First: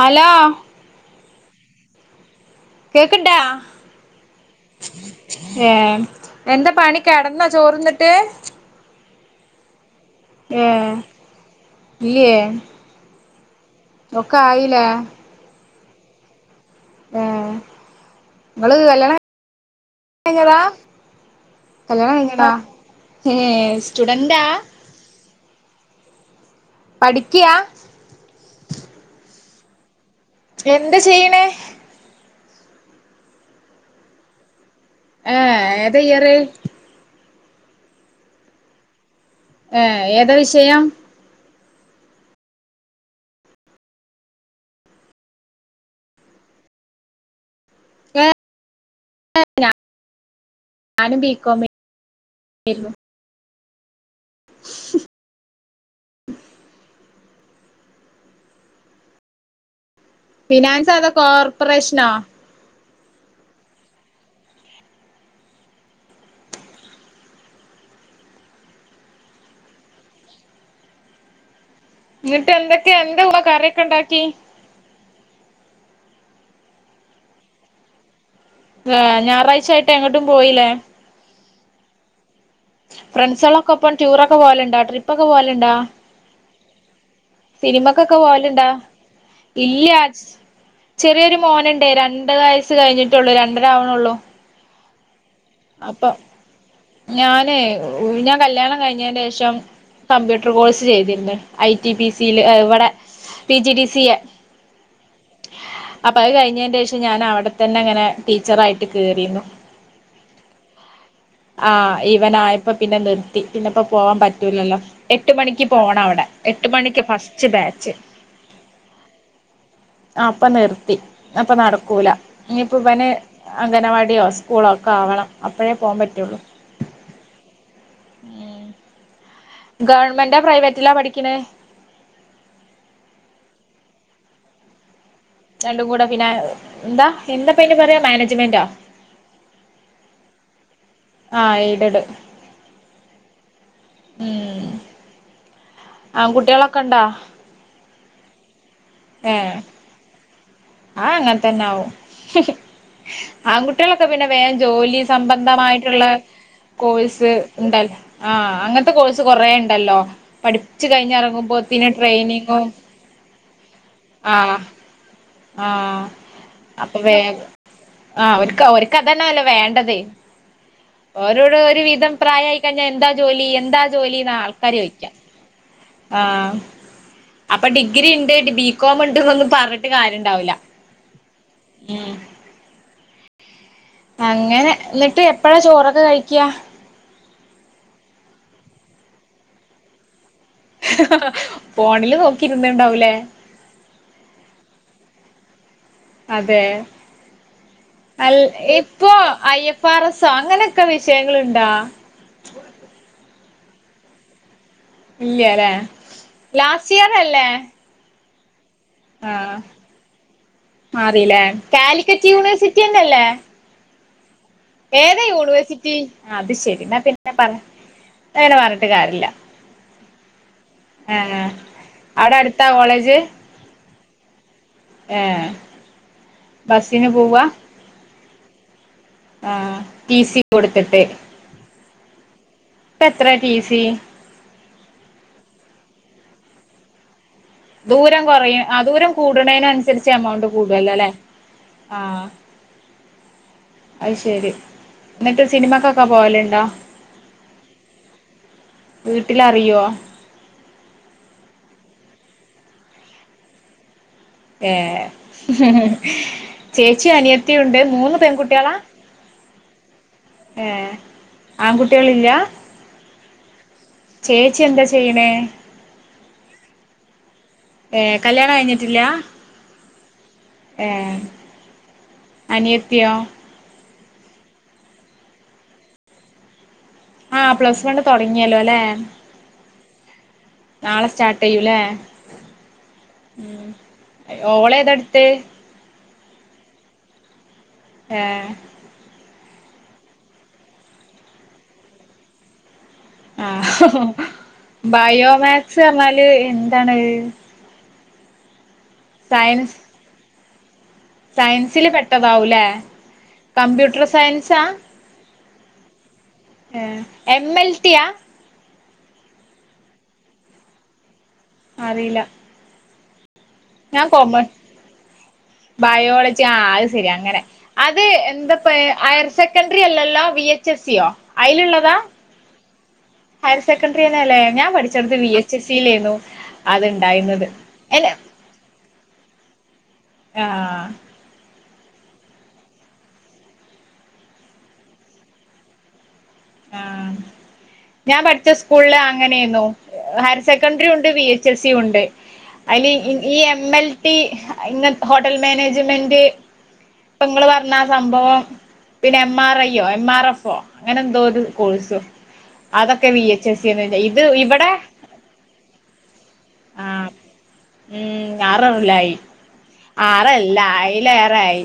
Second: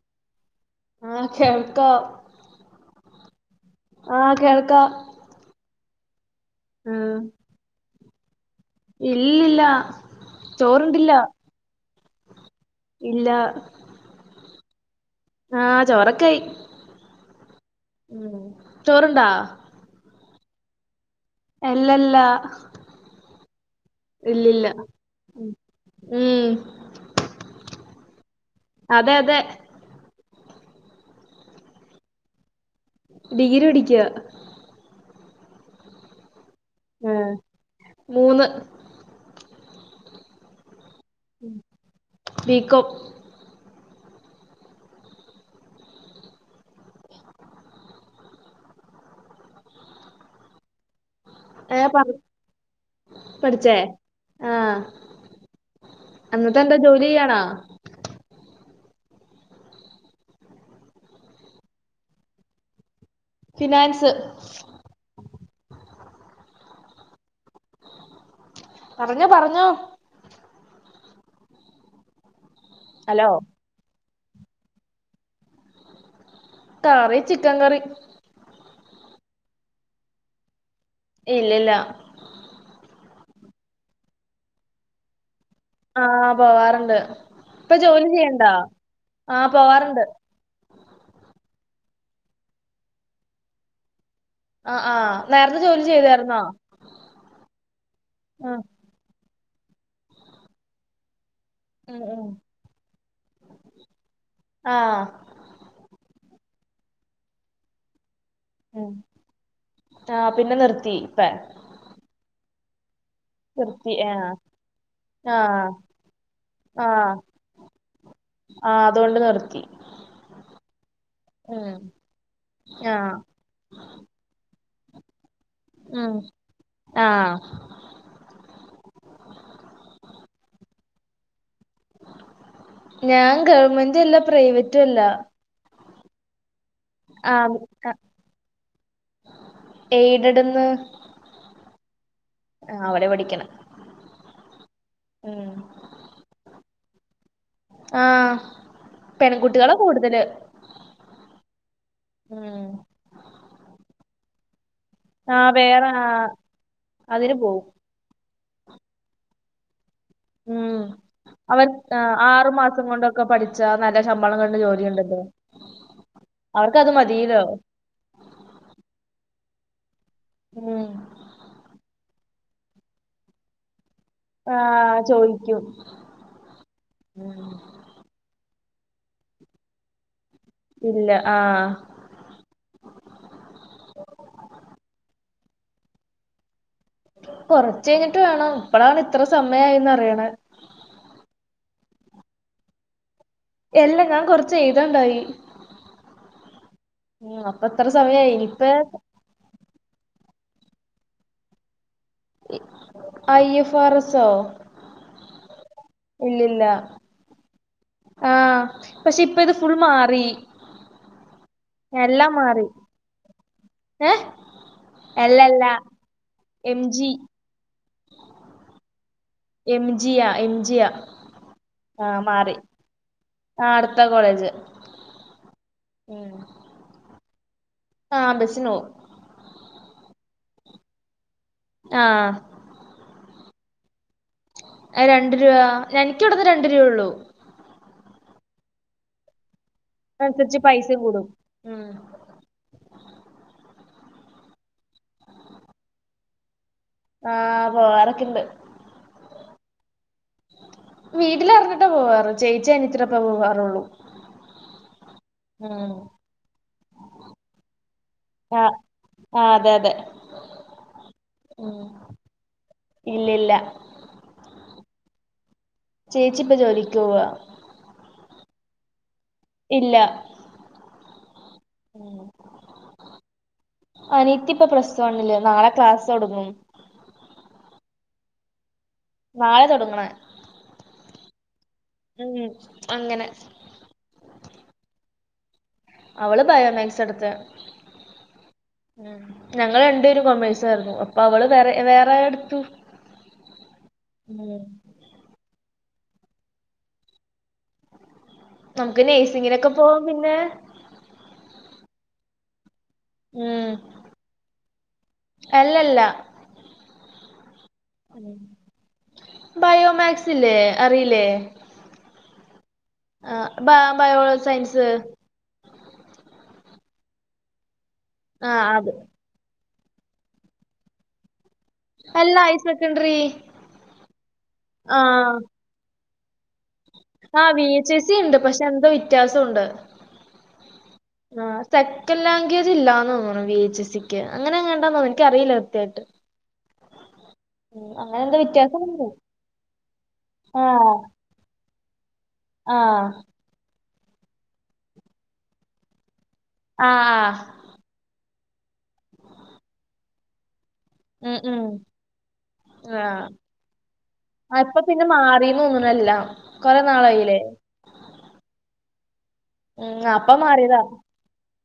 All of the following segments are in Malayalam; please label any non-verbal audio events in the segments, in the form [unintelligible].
ഹലോ. ആ കെട്ക്കോ? കേക്ക്ണ്ടാ ആഹ് കേൾക്കാം ഏമ് എന്താ പണി ആഹ് കിടന്ന ചോറുന്ന്ണ്ട്? ഇല്ലില്ല ഏ ചോറുണ്ടില്ല ഇല്ല. ഒക്ക, ആയിലേ? ആഹ് ചോറക്കായി. ഏ ഇങ്ങള് കല്യാണം ചോറുണ്ടാ കയ്ഞ്ഞതാ? അല്ലല്ല കല്യാണംകയ്ഞ്ഞ ടാ, ഏ സ്റ്റുഡന്റാ? മ്. പഠിക്ക്യാ? അതെ അതെ. എന്ത ചെയ്യ്ണേ? ഡിഗ്രി പഠിക്യാ. ഏ ഏതാ ഇയറ്? ആഹ് മൂന്ന് ഏ ഏതാ വിഷയം? B com. ഏ [unintelligible] ഞാനും ബീക്കോമ് [unintelligible] ആഹ്, എന്നിട്ട് എന്താ ജോലി ചെയ്യണാ? ഫിനാൻസോ അതോ കോർപ്പറേഷനോ? ഫിനാൻസ്. പറഞ്ഞോ പറഞ്ഞോ. ന്നിട്ട് എന്തൊക്കെയാ ഹലോ എന്താങ്ങ് കറിയൊക്കെ ഉണ്ടാക്കി? കറി ചിക്കൻ കറി. ഏ ഞാറാഴ്ച്ചായിട്ട് എങ്ങട്ടും പോയിലേ? ഇല്ലല്ല. ഫ്രണ്ട്സാളൊക്കെപ്പം ടൂറൊക്കെ പോല്ണ്ട ട്രിപ്പ് ഒക്കെ പോവലണ്ടോ? ആഹ് പോവാറുണ്ട്! ഇപ്പൊ ജോലി സിനിമക്കൊക്കെ ചെയ്യണ്ടാ പോലുണ്ടാ? ആഹ് ഇല്ല... പോവാറുണ്ട് ചെറിയൊരു മോനുണ്ടേ, രണ്ട് വയസ്സ് കഴിഞ്ഞിട്ടുള്ളൂ. രണ്ടരാവ്ണള്ളൂ. ആഹ് ആ നേരത്തെ ജോലി ചെയ്താരുന്നോ? ഞാനെഹു, ഞാൻ കല്യാണം കഴിഞ്ഞൻ്റെ ശേഷം, കമ്പ്യൂട്ടർ കോഴ്സ് ചെയ്തിന്ന്!. ഐ ടി ഉം പി ഉം സി ല് ഇവിടെ P G D C A. ആഹ് അപ്പഅഹ് കയ്ഞ്ഞേന്റെശം ഞാൻ അവിടെത്തന്നെ അങ്ങനെ ടീച്ചറായിട്ട് ഉം കേറീന്നു. ആഹ് പിന്നെ നിർത്തി ഫേ ആഹ് ഇവനാആയപ്പോ പിന്നെ നിർത് തി പിന്നെപ്പോ നിർത്തി പോവാൻ ആഹ് പറ്റൂലല്ലോ,? എട്ട് മണിക്ക് ആഹ് പോണം അവടെ. എട്ട് മണിക്ക് ആഹ് ഫസ്റ്റ് ബാച്ച്. ആഹ് അതോണ്ട് നിർത്തി. ആഹ് ഇപ്പ നിർത്തി അപ്പ ഉം നടക്കൂല ഇനിപ്പം ഇവന് ആഹ് അംഗനവാട്യോ സ്കൂ. [unintelligible] മ് ആഹ്. ഗവൺമെന്റാ പ്രൈവറ്റിലാ പഠിക്ക്‌ ണ്. ഞാൻ ഗവൺമെന്റും അല്ല പ്രൈവറ്റും അല്ല. രണ്ടും കൂടെ പിന്നെ. എന്താ എന്താപ്പം അയിന് ആഹ് പറയാ മാനേജ്മെന്റോ. എയ്ഡഡ്ന്ന് ആ ഏഴ്ടട്. ആ അവിടെ പഠിക്ക്‌ണ്. ഉം ഉം ആകുട്ടികളൊക്കെ ഉണ്ടോ? ആ പെൺകുട്ടികളാ കൂടുതല്. ആ അങ്ങൻ തന്നെ ആവും ഉം ആൺകുട്ടികളൊക്കെ പിന്നെ വേഗം ജോലി. ആഹ് വേറെ സംബന്ധമായിട്ടുള്ള ആഹ് കോഴ്സ് അതിന് പോവും ഇണ്ടല്ലോ? ആ അങ്ങനത്തെ കോഴ്സ് കൊറേ ഇണ്ടല്ലോ? പഠിച്ചു ഉം അവർ കഴിഞ്ഞറങ്ങുമ്പോത്തിന്. ആഹ് ആറു ട്രെയിനിങ്ങും മാസം കൊണ്ടൊക്കെ പഠിച്ചാ നല്ല ശമ്പളം ആഹ് കിട്ടുന്ന ജോലിയുണ്ടല്ലോ ആ അവർക്കത് അപ്പൊ വേ മതിലോ ആ അവർക്ക് ഓര്ക്ക് അതന്നല്ലേ വേണ്ടത്. ഉം ഓരോട് ഒരു വിധം. പ്രായായി കഴിഞ്ഞ എന്താ ജോലി എന്താ ജോലി. ആൾക്കാര് ആഹ് ചോയ്ക്ക ചോദിക്കും ആ അപ്പ ഡി ഡിഗ്രി ഉണ്ട് ബികോമ് ഉണ്ട്ന്നൊന്നും പറഞ്ഞിട്ട് കാര്യം ണ്ടാവില. ഇല്ല ആ ഉം അങ്ങനെ ന്നിട്ട് എപ്പഴാ ചോറൊക്കെ കഴിക്ക? കൊറച്ച് കഴിഞ്ഞിട്ട് വേണം. ഇപ്പളാണ് ഇത്ര സമയായിന്ന് അറിയ്ണ്. ഹഹ ഫോണില് നോക്കിയിരുന്ന് ഇണ്ടാവൂലേ? എല്ല ഞാൻ കൊറച്ച എഴുതാണ്ടായി അതെ ഉ അപ്പൊ എത്ര സമയായി ഇനിയിപ്പേ. പറസം അങ്ങനെയൊക്കെ വിഷയങ്ങളുണ്ടാ അയ്യ ഫാറ സോ ഇല്ല ല്ലേ ലാസ്റ്റ് ഇയർ അല്ലേ? ആഹ് പക്ഷെ ആ ഇപ്പൊ ഇത് ഫുൾ മാറി മാറില്ലേ കാലിക്കറ്റ് യൂണിവേഴ്സിറ്റി എന്നല്ലേ? ഏ ഏതാ യൂണിവേഴ്സിറ്റി. അത് ശെരി ന്ന ജി പിന്നെ പറ അങ്ങനെ പറഞ്ഞിട്ട് കാര്യല്ല്യ. എം ജിയ എം ജിയ ആ അവിടെ മാറി. അടുത്താ കോളേജ് ആ അടുത്ത കോളേജ്. ഏ ബസ്സിന് പോവ. ആ ബസ്സിനോവും. ആ ടി സി കൊടുത്തിട്ട്. ആഹ് ഇപ്പ എത്ര ഫീസി. രണ്ടു രൂപ എനിക്കിവിടുന്ന് രണ്ടു രൂപ ഉള്ളൂ. ദൂരം കൊറയും ആ ദൂരം കൂട്ണേന് അൻസരിച്ച് എമൗണ്ട് അതനുസരിച്ച് കൂടുല്ലോ പൈസയും ല്ലേ? കൂടും ഉം ആഹ് അഹ് ശരി ന്നിട്ട് സിനിമക്കൊക്കെ പോവലിണ്ടോ? ആ പോവാറോക്കെ ഇണ്ട്. വീട്ടിലറിയോ. വീട്ടില്റിഞ്ഞിട്ട പോവാറ്. ചേച്ചി അനിയത്തീടപ്പം പോവാറോള്ളൂ. ഏ ഹ് ഹ് ചേച്ചി അനിയത്തിയുണ്ട്. മൂന്ന് പെൺകുട്ടികളാ? ആ അതെ അതെ. ഏഹ്, ആൺകുട്ട്യാള്ല്ല? ഇല്ലില്ല. ചേച്ചി എന്താ ചെയ്യണേ ചേച്ചിപ്പം ജോലിക്കോവാ ഏഹ് കല്യാണം കയ്ഞ്ഞ്ട്ടില്ല ഇല്ല ഉം അനിയത്തിയോ അനിത്തിപ്പൊ പ്ലസ് വണ്ണ്ല്. നാളെ ക്ലാസൊട്ങ്ങും. ആഹ് പ്ലസ് വണ്ണ് തൊടങ്ങിയല്ലോ ലെ നാളെ തൊട്ങ്ങ്ണ്. നാളെ സ്റ്റാട്ടെയ്യുലെ ഉം അങ്ങനെ ഉം ഓളേതാട്ത്തെ അവള് ബയോമാക്സെടുത്തേ ഏ.. ഹ്! ഉം. ഞങ്ങൾ രണ്ടേരും കൊമേഴ്സായിര്ന്നു. അപ്പൊ അവള് വേറെ, വേറേ എടുത്തു. ആഹ് ഹോ ഉം ബയോമാക്സ് പർഞ്ഞാല് എന്താണത് നമുക്ക് നെയ്സിങ്ങിനൊക്കെ പോവാം പിന്നെ. സയൻസിൽ പെട്ടതാവൂല്ലേ ഉം കമ്പ്യൂട്ട്ർ സയൻസാ ഇതല്ല. ഏഹ്, എം. എൽ. ട്ടി യാ? ബയോമാക്സ് ല്ലേ..? അറീല്ലേ? അറീല്ല ആഹ് ബ ബയോളജി സയൻസ് ബയോളജി ആഹ് അയിസെരി അങ്ങനെ അത് ആ എന്താപ്പയ് അത് ഹയർ സെക്കൻഡ്രിറി അല്ലല്ലോ? വി. എച്ച്. സ്യോ? അയ്ലുള്ള അല്ല ഹയർ സെക്കൻഡറി [unintelligible] ഹയർ സെക്കൻഡ്രിയന്നെ ലെ ഞാൻ പഠിച്ചട്ത്ത് വി എച്ച് എസ് സിലേര്ന്നു ആഹ് വി എച്ച് എസ്സി ണ്ട് പക്ഷെ എന്തോ വ്യത്യാസുണ്ട് ആഹ് ആഹ് ആഹ് സെക്കൻ ലാംഗ്വേജ് ഇല്ലാന്ന് തോന്ന്ണു വി എച്ച് എ സിക്ക് അങ്ങനെ എങ്ങാണ്ടോ തോന്ന് ഇന്ക്കറിയില്ല കൃത്യയിട്ട് [inaudible] ആഹ് ഞാൻ അങ്ങനെ എന്തോ പഠിച്ച സ്കൂളില് വ്യത്യാസമുണ്ട് അങ്ങനേര്ന്നു ഹയർ ആ സെക്കൻഡ്രിണ്ട് വി എ ച്ചെസ്സി ഉണ്ട്. ആ അയ്ല് ഇ, ഈ എം എൽ. ട്ടി അഹ്ങ്ങൻ ഹോട്ടൽ മാനേജ്മെന്റ് ആ ആ പ്പങ്ങള് പർ ന്ന ആഹ് സംഭവം പിന്നെ എം ആർ ഐയോ എം ആർ എഫോ അങ്ങനെന്തോ ഉം ഒര് ഉം കോഴ്സു ആ അതൊക്കെ വി. എച്ച്. സ്സിന്നേണ്. ഇത് ആ ഇബടെ, ഇപ്പൊ പിന്നെ മാറിന്ന് തോന്നുന്നു എല്ലാം കൊറേ ആഹ്. നാളായില്ലേ ഉം [unintelligible] ഉം അപ്പം ആറല്ല മാറിയതാ അയിലേറെ ആയി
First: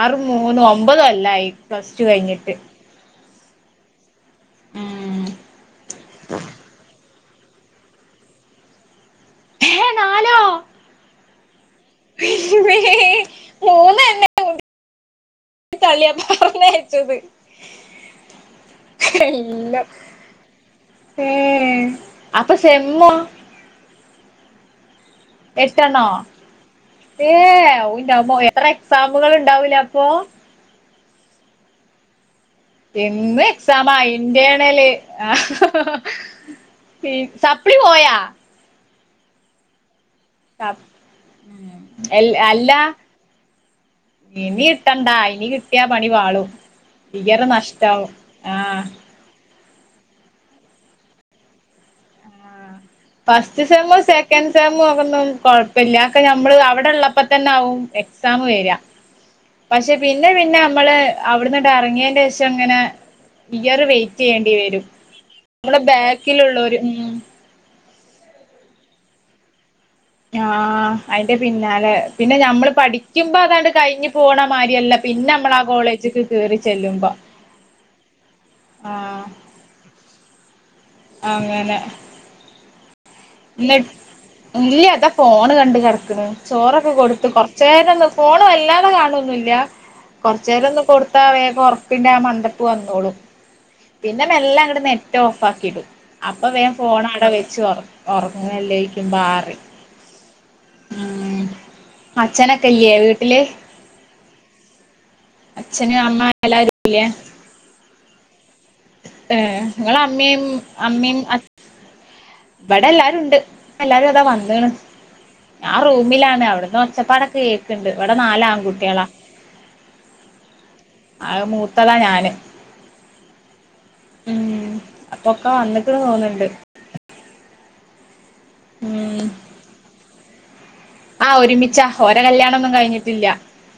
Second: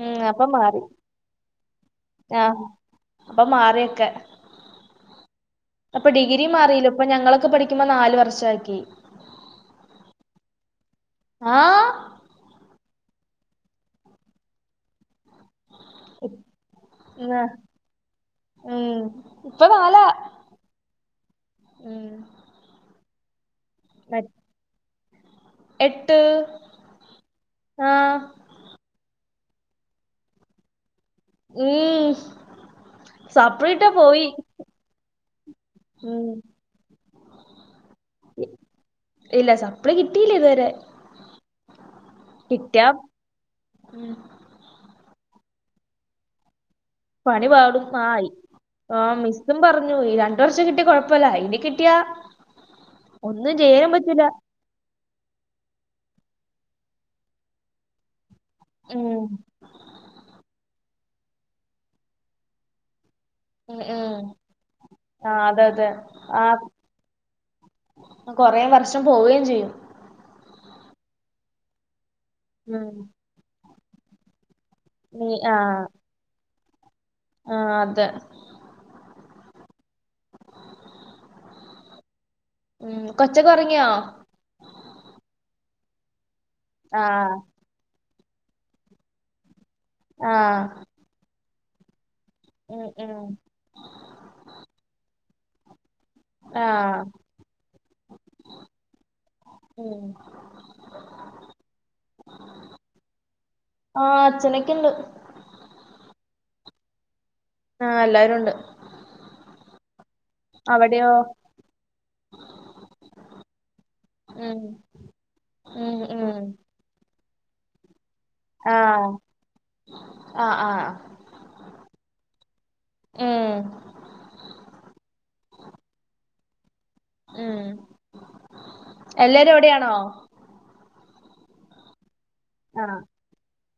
ഉം അപ്പം മൂന്നും, മാറി ഒമ്പത് കൊല്ലായി പ്ലസ് ടു കയ്ഞ്ഞ്ട്ട്. അപ്പൊ മാറി ഒക്കെ അപ്പൊ ഡിഗ്രിയും മാറീലെ ഇപ്പൊ ഞങ്ങളൊക്കെ പടി ക്കുമ നാല് വർഷാക്കി ഹേ നാലോ ആഹ് [unintelligible] തള്ള്യ പർഞ്ഞേച്ചത് ന്ന് ഉം ഇപ്പൊ എല്ലം നാലാ ഏഹ് ഉം ഇപ്പ സെമ്മ ന്ന [unintelligible] എട്ടെണ്ണോ? ഏഹ് അവ് ആഹ് ന്റെമ്മോ! എത്ര എക്സാമുകൾ ഉണ്ടാവൂലെ അപ്പൊ? ഉം ഹ്, എന്നും എക്സാമാ ഇന്റേണല് ആഹ് ഉം ഈഹ്, സപ്പ്ളി പോയാ? ഇ- ഇല്ല സപ്ളി കിട്ടീല ഇതുവരെ സപ് എൽ കിട്ട്യാ അല്ല ഉം ഇനി കിട്ടണ്ട ഇനി കിട്ടിയാ പണി പാളും ഇയർ പണി നഷ്ടമാവും ആഹ് ഇതും പർഞ്ഞു ഈ രണ്ടു വർഷം കിട്ടിയ കൊയ്പ്പല്ല ഇനി കിട്ട്യാ? ഫസ്റ്റ് സേമും സെക്കൻഡ് സേ സേം ഒന്നും കുഴപ്പില്ല ഒക്കെ നമ്മള് അവിടെള്ളപ്പോ തന്നെ ആകും എക്സാം വേര ഉം പക്ഷെ പിന്നെ പിന്നെ നമ്മള് അവിടന്നിട്ട് ഇറങ്ങിയേന്റെ ശേഷം ഇങ്ങനെ ഉം ഇയറ് ഉം വൈറ്റെയ്യേണ്ടി വരും ആഹ് അതെ നമ്മടെ അതെ ആഹ് ബേക്കിലുള്ളോര് മ്. കൊറേ വർഷം പോവേം ചെയ്യും ആഹ് അയ്ന്റെ പിന്നാലെ പിന്നെ ഞമ്മള് ഉം പഠിക്യുമ്പം അതാണ്ട് കയ്ഞ്ഞ് പോണാ മാര്യല്ല ഇപ്പോ പിന്നെ നമ്മള് ആഹ് കോളേജിക്ക് കേറി ചെല്ലുമ്പോ ആഹ് അതെ. ആഹ് അങ്ങനെ ഉം കൊചോക്കെ ഒർങ്ങ്യോ? ഇല്ല്യ ഇതാ ഫോണ് കണ്ട് കെട്ക്ക്ണ് ചോറൊക്കെ കൊടുത്ത് കൊ ആഹ് കുറച്ചേരൊന്ന് ഫോൺ വേല്ലാതെ കാണൊന്നില്ല കൊറച് ആഹ് നേരൊന്നും കൊടുത്താ വേഗം ഒറ പിന്നെ ആ മന്തപ്പ് ഉം വന്നോളും. ഉം പിന്നെ മെല്ലേ അങ്ങട് നെറ്റ് ഓഫ് ആക്കിടും. അപ്പൊ വേം ആഹ് ഫോണ് അവിടേ വെച്ച് ഉറങ്ങല്ലക്കുമ്പോ ആ പറിം ഉം ആഹ് അച്ഛനൊക്കെ ഇല്ലേ വീട്ടില് ആഹ് അച്ഛനൊക്കെണ്ട്. അച്ഛനും അമ്മേം എല്ലാരുല്ലേ? ആഹ് എല്ലാരുംണ്ട് ഏഹ് ഇങ്ങൾ അമ്മേം അമ്മേ അവിടെയോ മ് അച് ഇവടെ എല്ലാരും ണ്ട്. എല്ലാരും അതാ ഉം വന്ന്ണ് ഞാൻ ഉം ഉം റൂമിലാണ്. അവ്ടുന്ന് ഒച്ചപ്പാടൊക്കെ കേക്കണുണ്ട് ഇവിടെ നാലാ ആൺകുട്ടികളാ ആഹ് ആഹ് ആഹ് ആഹ് മൂത്താള ഞാന്. മം മ് അപ്പൊക്കെ വന്നിക്ക്ണ് തോന്ന് ണ്ട് മം. ഉം എല്ലാരും അവിടെയാണോ ആഹ് ഒരുമിച്ചാ ഓരെ കല്യാണൊന്നും ആഹ് കഴിഞ്ഞിട്ടില്ല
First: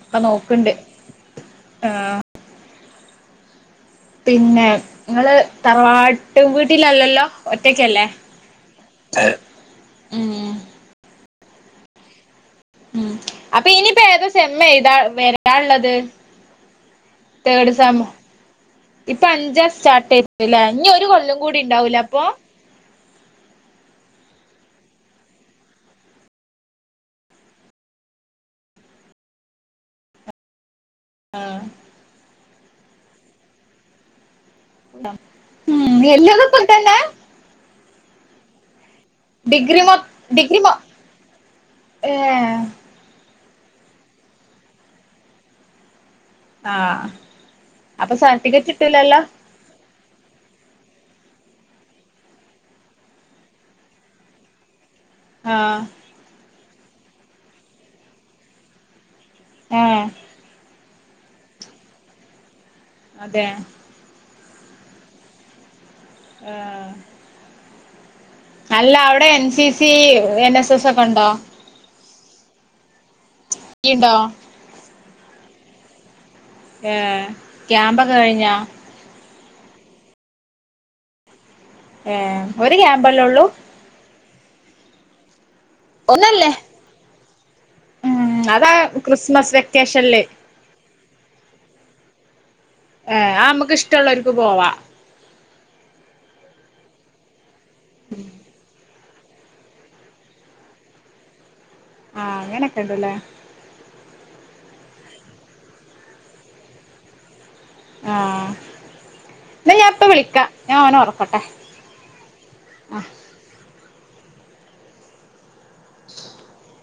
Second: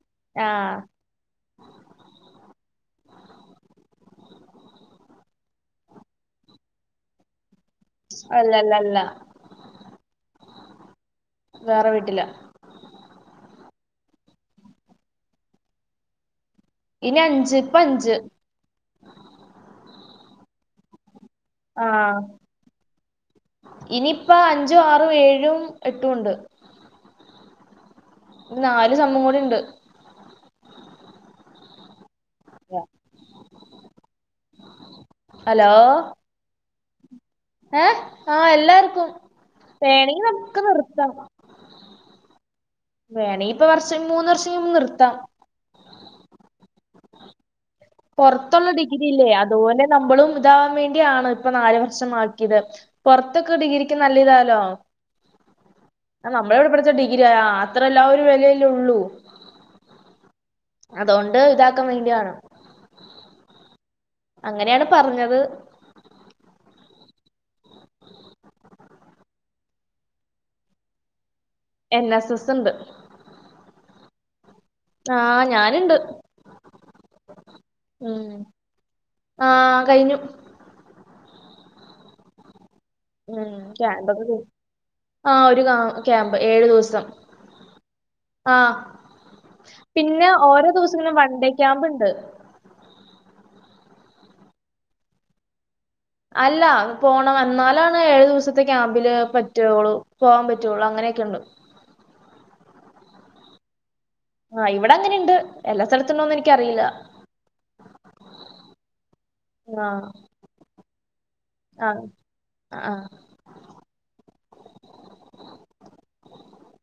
ഇപ്പ നോക്കണ്ട് ആഹ് ആഹ് പിന്നെ ഇങ്ങള് തറവാട്ട് വീട്ടിലല്ലല്ലോ ഒറ്റക്കല്ലേ [inaudible] അല്ലല്ലല്ല മ്. വേറെ വീട്ടില മ് അപ്പൊ ഇനിയിപ്പോ ഏതോ സേമ് ഏതാ വരാന്ള്ളത് ഇനി അഞ്ച് തേഡ് ഇപ്പ സേം അഞ്ച് ഇപ്പ അഞ്ചാ സ്റ്റാർട്ട് ചെയ്തലെ ഇൻഞ് ഒരു കൊല്ലം കൂടി ഉണ്ടാവൂലേ ആഹ് അപ്പൊ ഇനിയിപ്പ അഞ്ചും ആറും ഏഴും എട്ടും ഉണ്ട്. ഇനി നാല് സമ്മും കൂടി ഇണ്ട്. ആഹ് [inaudible] ഹലോ മ് എല്ലോത്തും [unintelligible] ഏഹ് ആഹ് എല്ലാർക്കും ഡിഗ്രി മൊ വേണെങ്കി ഡിഗ്രി നമ്മക്ക് മൊ നിർത്താം ഏഹ് വേണെ ഇപ്പം വർഷം മൂന്ന് വർഷം കയുമ്പോ നിർത്താം ആഹ് അപ്പൊ സർട്ടിഫിക്കറ്റ്‌ പൊറത്തുള്ള ഡിഗ്രി കിട്ടുല്ലല്ലോ ഇല്ലേ അതുപോലെ നമ്മളും ഇതാവാൻ വേണ്ടിയാണ് ഇപ്പൊ നാല് വർഷമാക്കിത്. പൊർത്തൊക്കെ ഡിഗ്രിക്ക് നല്ല ഇതാലോ. ആഹ് ആ നമ്മളെവിടെ പഠിച്ച ഡിഗ്രി. ആ അത്ര എല്ലാ ആഹ് ഒരു വില അല്ലെ ഉള്ളു ആഹ് അതുകൊണ്ട് ഇതാക്കാൻ വേണ്ടിയാണ് അതേ. അങ്ങനെണ് പറഞ്ഞത്. ആഹ്. അല്ല, അവിടെ N. C. C, N. S. S ഒക്കെണ്ടോ? എന്ന സ്സെസ്സ് ണ്ട്. യ്യ് ണ്ടോ? ആ ഞാനുണ്ട് ഏഹ്. ക്യാമ്പൊക്കെ കഴിഞ്ഞാ? ആഹ്, കഴിഞ്ഞു. ഏഹ്. ഒരു ക്യാമ്പല്ലേ ഒള്ളൂ? ക്യാമ്പാപ്പത്. ആഹ്, ഒരു കാ, ക്യാമ്പ്. ഒന്നല്ലേ ഏഴു ദിവസം. ഉം അതാ ആഹ്. ക്രിസ്മസ് വെക്കേഷനില് പിന്നെ, ഓരോ ദിവസങ്ങളിലും വൺണ്ടേ ക്യാമ്പ് ണ്ട്. ഏഹ്, അ മ്മക്ക് ഇഷ്ടള്ളോര്ക്ക് പോവാ. അല്ല. അത് പോണം. എന്നാലാണ് ഏഴു ദിവസത്തേക്ക് വില്ലേ പറ്റൊള്ളൂ. പോവാം പറ്റൊള്ളൂ. അങ്ങനെക്കെണ്ട്. ആഹ്, അങ്ങനെക്കെ ണ്ട് ല്ലേ? ആഹ്, ഇവിടെ അങ്ങനെണ്ട്. എല്ലാ സ്ഥലത്തുണ്ടോന്നെനിക്കറിയില്ല. ആഹ്, ന്നാ ഞ്ഞാപ്പ വിളിക്കാ, ഞാൻ ഓനെ ഒറക്കട്ടെ. ആഹ്, അ ആഹ്. [inaudible]